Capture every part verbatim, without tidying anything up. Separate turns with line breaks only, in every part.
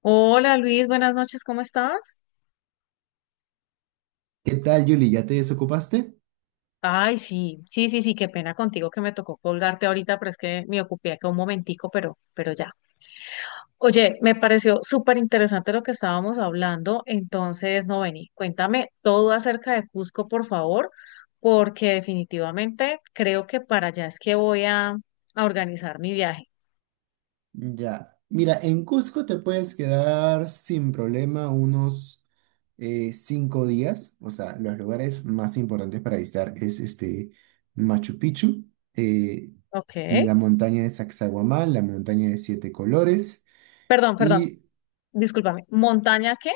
Hola Luis, buenas noches, ¿cómo estás?
¿Qué tal, Yuli? ¿Ya te desocupaste?
Ay, sí, sí, sí, sí, qué pena contigo que me tocó colgarte ahorita, pero es que me ocupé acá un momentico, pero, pero ya. Oye, me pareció súper interesante lo que estábamos hablando, entonces, no vení, cuéntame todo acerca de Cusco, por favor, porque definitivamente creo que para allá es que voy a, a organizar mi viaje.
Ya. Mira, en Cusco te puedes quedar sin problema unos eh, cinco días. O sea, los lugares más importantes para visitar es este Machu Picchu, eh,
Ok,
la montaña de Sacsayhuamán, la montaña de siete colores
perdón, perdón,
y
discúlpame, ¿montaña qué?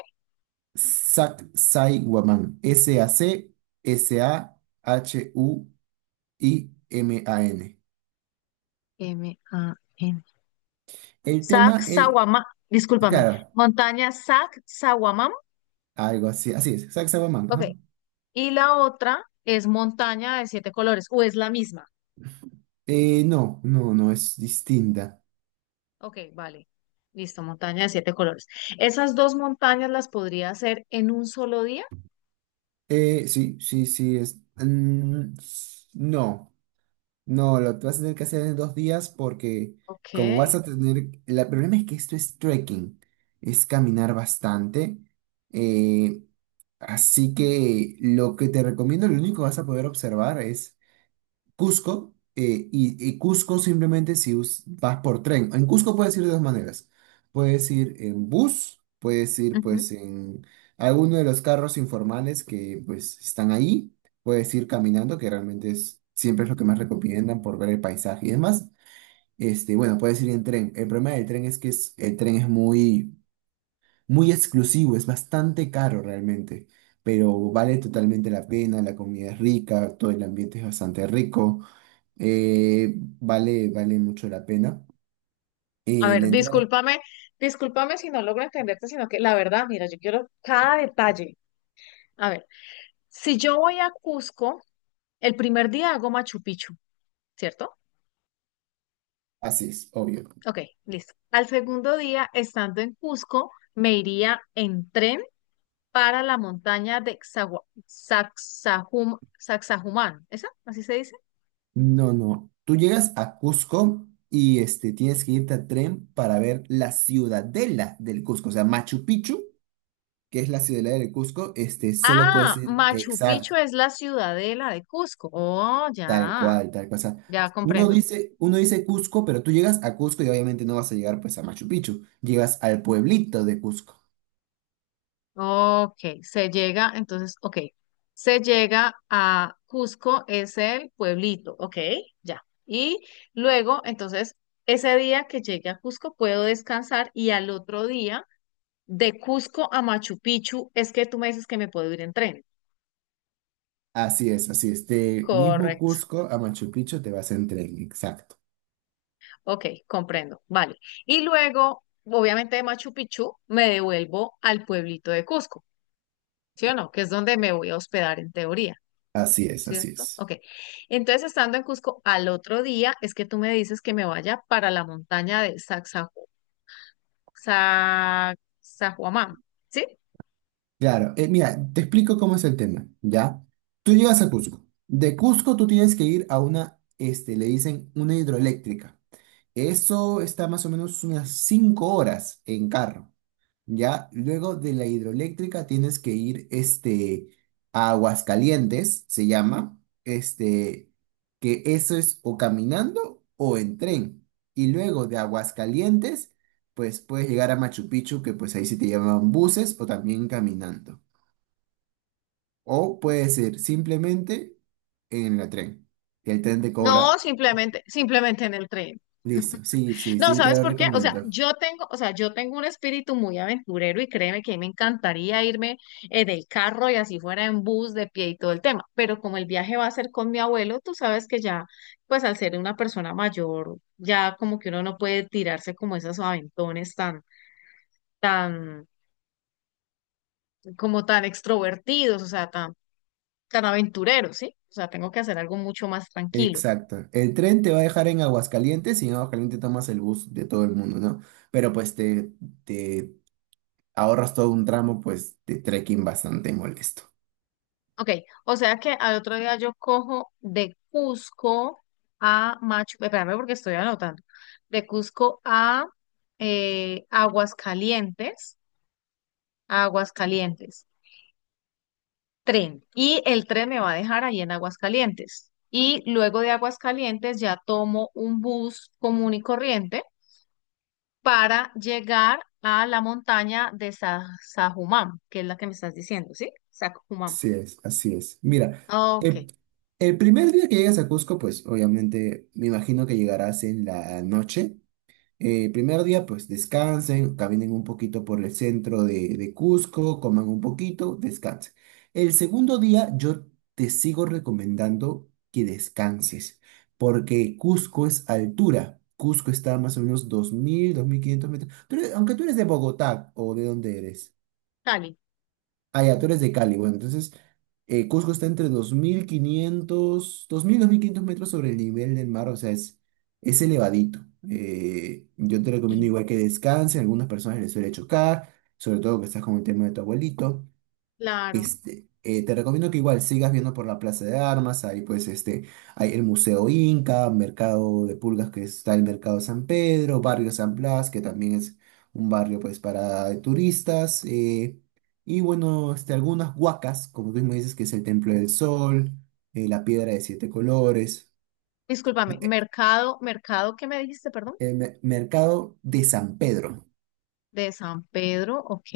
Sacsayhuamán. S a c s a h u I-M-A-N.
m a n
El
Sac
tema es,
Sawamam, discúlpame,
claro,
montaña Sac Sawamam,
algo así, así es, Zack Sabaman,
ok,
ajá.
y la otra es montaña de siete colores, o es la misma,
Eh, no, no, no, es distinta.
ok, vale, listo, montaña de siete colores. Esas dos montañas las podría hacer en un solo día,
Eh, sí, sí, sí, es... mm, s- no, no, lo vas a tener que hacer en dos días porque
ok,
como vas a tener... el problema es que esto es trekking, es caminar bastante. eh, Así que lo que te recomiendo, lo único que vas a poder observar es Cusco, eh, y, y Cusco simplemente si us- vas por tren. En Cusco puedes ir de dos maneras. Puedes ir en bus, puedes ir
ujú.
pues en alguno de los carros informales que pues están ahí, puedes ir caminando, que realmente es, siempre es lo que más recomiendan por ver el paisaje y demás. Este, bueno, puedes ir en tren. El problema del tren es que es- el tren es muy, muy exclusivo, es bastante caro realmente, pero vale totalmente la pena, la comida es rica, todo el ambiente es bastante rico. Eh, vale, vale mucho la pena.
A
Y
ver,
la entrada,
discúlpame, discúlpame si no logro entenderte, sino que la verdad, mira, yo quiero cada detalle. A ver, si yo voy a Cusco, el primer día hago Machu Picchu, ¿cierto?
así es, obvio.
Ok, listo. Al segundo día, estando en Cusco, me iría en tren para la montaña de Xagua- Sacsajum- Sacsayhuamán. ¿Esa? ¿Así se dice?
No, no. Tú llegas a Cusco y este, tienes que irte a tren para ver la ciudadela del Cusco. O sea, Machu Picchu, que es la ciudadela del Cusco, este, solo puedes
Ah,
ir
Machu Picchu
exacto,
es la ciudadela de Cusco. Oh,
tal
ya,
cual, tal cual. O sea,
ya
uno
comprendo.
dice, uno dice Cusco, pero tú llegas a Cusco y obviamente no vas a llegar pues a Machu Picchu. Llegas al pueblito de Cusco.
Ok, se llega, entonces, ok. Se llega a Cusco, es el pueblito, ok, ya. Y luego, entonces, ese día que llegue a Cusco puedo descansar y al otro día. De Cusco a Machu Picchu, es que tú me dices que me puedo ir en tren.
Así es, así es. De mismo
Correcto.
Cusco a Machu Picchu te vas en tren, exacto.
Ok, comprendo. Vale. Y luego, obviamente de Machu Picchu, me devuelvo al pueblito de Cusco, ¿sí o no? Que es donde me voy a hospedar en teoría,
Así es, así
¿cierto? Ok.
es.
Entonces, estando en Cusco al otro día, es que tú me dices que me vaya para la montaña de Sacsayhuamán, Sac- Sahuamán, ¿sí?
Claro, eh, mira, te explico cómo es el tema, ¿ya? Tú llegas a Cusco. De Cusco tú tienes que ir a una, este, le dicen una hidroeléctrica. Eso está más o menos unas cinco horas en carro. Ya, luego de la hidroeléctrica tienes que ir este, a Aguascalientes, se llama, este, que eso es o caminando o en tren. Y luego de Aguascalientes, pues puedes llegar a Machu Picchu, que pues ahí sí te llaman buses o también caminando. O puede ser simplemente en el tren, que el tren te
No,
cobra.
simplemente, simplemente en el tren.
Listo, sí, sí,
No,
sí, te
¿sabes
lo
por qué? O sea,
recomiendo.
yo tengo, o sea, yo tengo un espíritu muy aventurero y créeme que a mí me encantaría irme eh, del carro y así fuera en bus, de pie y todo el tema, pero como el viaje va a ser con mi abuelo, tú sabes que ya, pues al ser una persona mayor, ya como que uno no puede tirarse como esos aventones tan, tan, como tan extrovertidos, o sea, tan, tan aventureros, ¿sí? O sea, tengo que hacer algo mucho más tranquilo.
Exacto. El tren te va a dejar en Aguascalientes y en Aguascalientes tomas el bus de todo el mundo, ¿no? Pero pues te, te ahorras todo un tramo pues de trekking bastante molesto.
Ok, o sea que al otro día yo cojo de Cusco a Machu, espérame porque estoy anotando, de Cusco a eh, Aguascalientes, a Aguascalientes, tren. Y el tren me va a dejar ahí en Aguascalientes. Y luego de Aguascalientes ya tomo un bus común y corriente para llegar a la montaña de Sa- Sajumam, que es la que me estás diciendo, ¿sí? Sajumam.
Así es, así es. Mira,
Ok,
eh, el primer día que llegas a Cusco, pues obviamente me imagino que llegarás en la noche. Eh, primer día, pues descansen, caminen un poquito por el centro de, de Cusco, coman un poquito, descansen. El segundo día, yo te sigo recomendando que descanses, porque Cusco es altura. Cusco está a más o menos dos mil dos mil quinientos metros. Tú eres- aunque tú eres de Bogotá o de dónde eres.
Cali.
Ah, ya, tú eres
Ujú.
de Cali. Bueno, entonces eh, Cusco está entre dos dos mil mil quinientos dos mil dos mil quinientos metros sobre el nivel del mar, o sea, es, es elevadito. Eh, yo te recomiendo
Y
igual que descanses, algunas personas les suele chocar, sobre todo que estás con el tema de tu abuelito.
claro.
Este, eh, te recomiendo que igual sigas viendo por la Plaza de Armas, ahí pues este, hay el Museo Inca, Mercado de Pulgas que está el Mercado San Pedro, Barrio San Blas, que también es un barrio pues para turistas, eh, y bueno, este, algunas huacas, como tú me dices, que es el Templo del Sol, eh, la Piedra de Siete Colores,
Discúlpame, mercado, mercado, ¿qué me dijiste, perdón?
el me- Mercado de San Pedro.
De San Pedro, ok.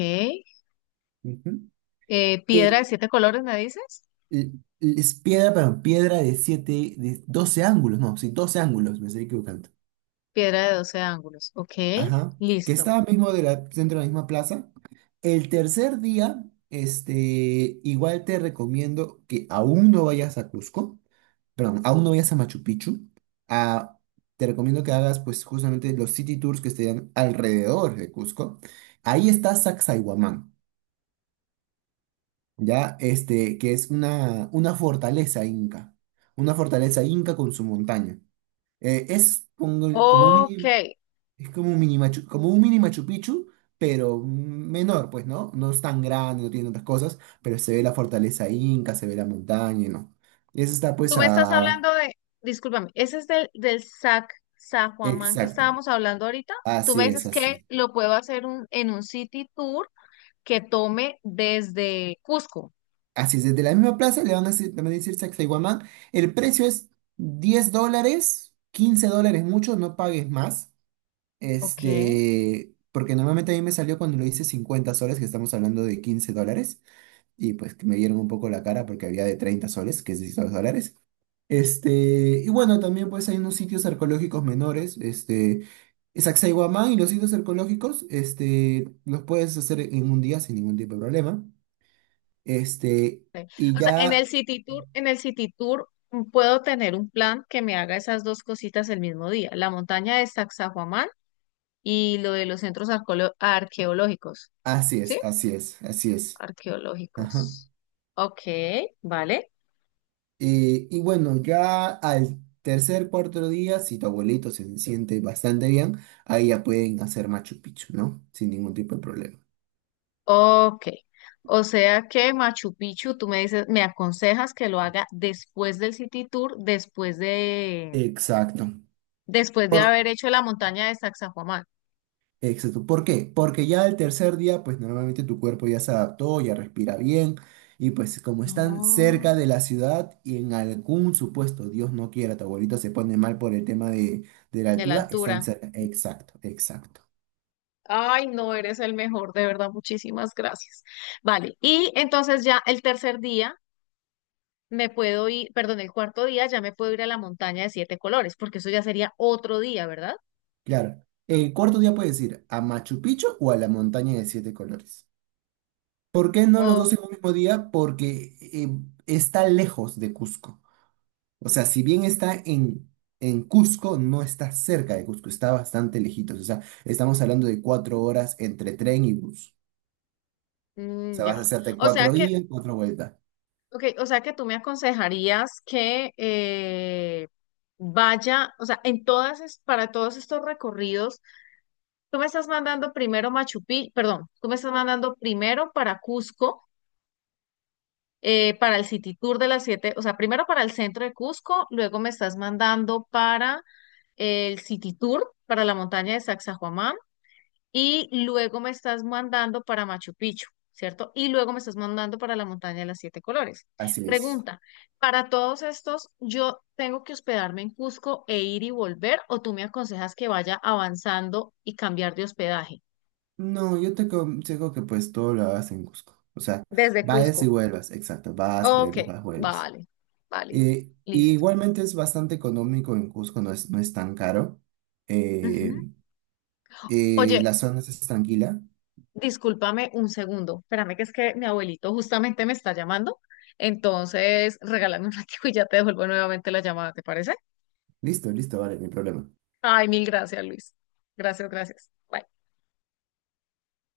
Ujú.
Eh, piedra
Eh,
de siete colores, ¿me dices?
l- l- es piedra, pero piedra de siete, de doce ángulos, no, sí, doce ángulos, me estoy equivocando.
Piedra de doce ángulos, ok.
Ajá, que
Listo.
estaba mismo de la- dentro de la misma plaza. El tercer día, este, igual te recomiendo que aún no vayas a Cusco, perdón, aún no vayas a Machu Picchu. Ah, te recomiendo que hagas, pues, justamente los city tours que estén alrededor de Cusco. Ahí está Sacsayhuamán, ya, este, que es una, una fortaleza inca, una fortaleza inca con su montaña. Eh, es como, como un
Ok.
mini es como un mini Machu, como un mini Machu Picchu, pero menor, pues, ¿no? No es tan grande, no tiene tantas cosas, pero se ve la fortaleza inca, se ve la montaña, ¿no? Y eso está, pues,
Tú me estás
a...
hablando de, discúlpame, ese es del, del, Sac, San Juan que
Exacto.
estábamos hablando ahorita. Tú me
Así es,
dices
así es.
que lo puedo hacer un, en un city tour que tome desde Cusco.
Así es, desde la misma plaza le van a decir, le van a decir Sacsayhuamán. El precio es diez dólares, quince dólares mucho, no pagues más.
Ok.
Este, porque normalmente a mí me salió cuando lo hice cincuenta soles, que estamos hablando de quince dólares. Y pues que me dieron un poco la cara porque había de treinta soles, que es dieciséis dólares. Este, y bueno, también pues hay unos sitios arqueológicos menores, este, Sacsayhuamán y los sitios arqueológicos, este, los puedes hacer en un día sin ningún tipo de problema. Este,
Sí.
y
O sea, en el
ya,
City Tour, en el City Tour mm, puedo tener un plan que me haga esas dos cositas el mismo día, la montaña de Sacsayhuamán y lo de los centros arqueolo- arqueológicos,
así es,
¿sí?
así es, así es. Ajá.
Arqueológicos. Ok, vale.
Eh, y bueno, ya al tercer, cuarto día, si tu abuelito se siente bastante bien, ahí ya pueden hacer Machu Picchu, ¿no? Sin ningún tipo de problema.
Ok. O sea que Machu Picchu, tú me dices, me aconsejas que lo haga después del City Tour, después de,
Exacto.
después de
Por,
haber hecho la montaña de Sacsayhuamán.
Exacto. ¿Por qué? Porque ya el tercer día, pues normalmente tu cuerpo ya se adaptó, ya respira bien, y pues como están cerca
No,
de la ciudad y en algún supuesto, Dios no quiera, tu abuelito se pone mal por el tema de, de la
de la
altura, están
altura.
cerca. Exacto, exacto.
Ay, no, eres el mejor, de verdad, muchísimas gracias. Vale, y entonces ya el tercer día me puedo ir, perdón, el cuarto día ya me puedo ir a la montaña de siete colores, porque eso ya sería otro día, ¿verdad?
Claro. El cuarto día puedes ir a Machu Picchu o a la montaña de siete colores. ¿Por qué no los
Oh,
dos en un mismo día? Porque eh, está lejos de Cusco. O sea, si bien está en, en Cusco, no está cerca de Cusco, está bastante lejitos. O sea, estamos hablando de cuatro horas entre tren y bus. O
mm,
sea, vas a
ya.
hacerte
O sea
cuatro
que,
días, cuatro vueltas.
ok, o sea que tú me aconsejarías que eh, vaya, o sea, en todas, es- para todos estos recorridos, tú me estás mandando primero Machu Picchu, perdón, tú me estás mandando primero para Cusco eh, para el City Tour de las siete, o sea, primero para el centro de Cusco, luego me estás mandando para el City Tour, para la montaña de Sacsayhuamán, y luego me estás mandando para Machu Picchu, ¿cierto? Y luego me estás mandando para la montaña de las siete colores.
Así es.
Pregunta, ¿para todos estos yo tengo que hospedarme en Cusco e ir y volver, o tú me aconsejas que vaya avanzando y cambiar de hospedaje
No, yo te aconsejo que pues todo lo hagas en Cusco. O sea,
desde
vayas y
Cusco?
vuelvas, exacto, vas,
Ok,
vuelves, vas, vuelves.
vale, válido,
Eh, y
listo.
igualmente es bastante económico en Cusco, no es, no es tan caro.
Ujú.
Eh, eh,
Oye,
la zona es tranquila.
discúlpame un segundo, espérame que es que mi abuelito justamente me está llamando, entonces regálame un ratito y ya te devuelvo nuevamente la llamada, ¿te parece?
Listo, listo, vale, no hay problema.
Ay, mil gracias, Luis. Gracias, gracias. Bye.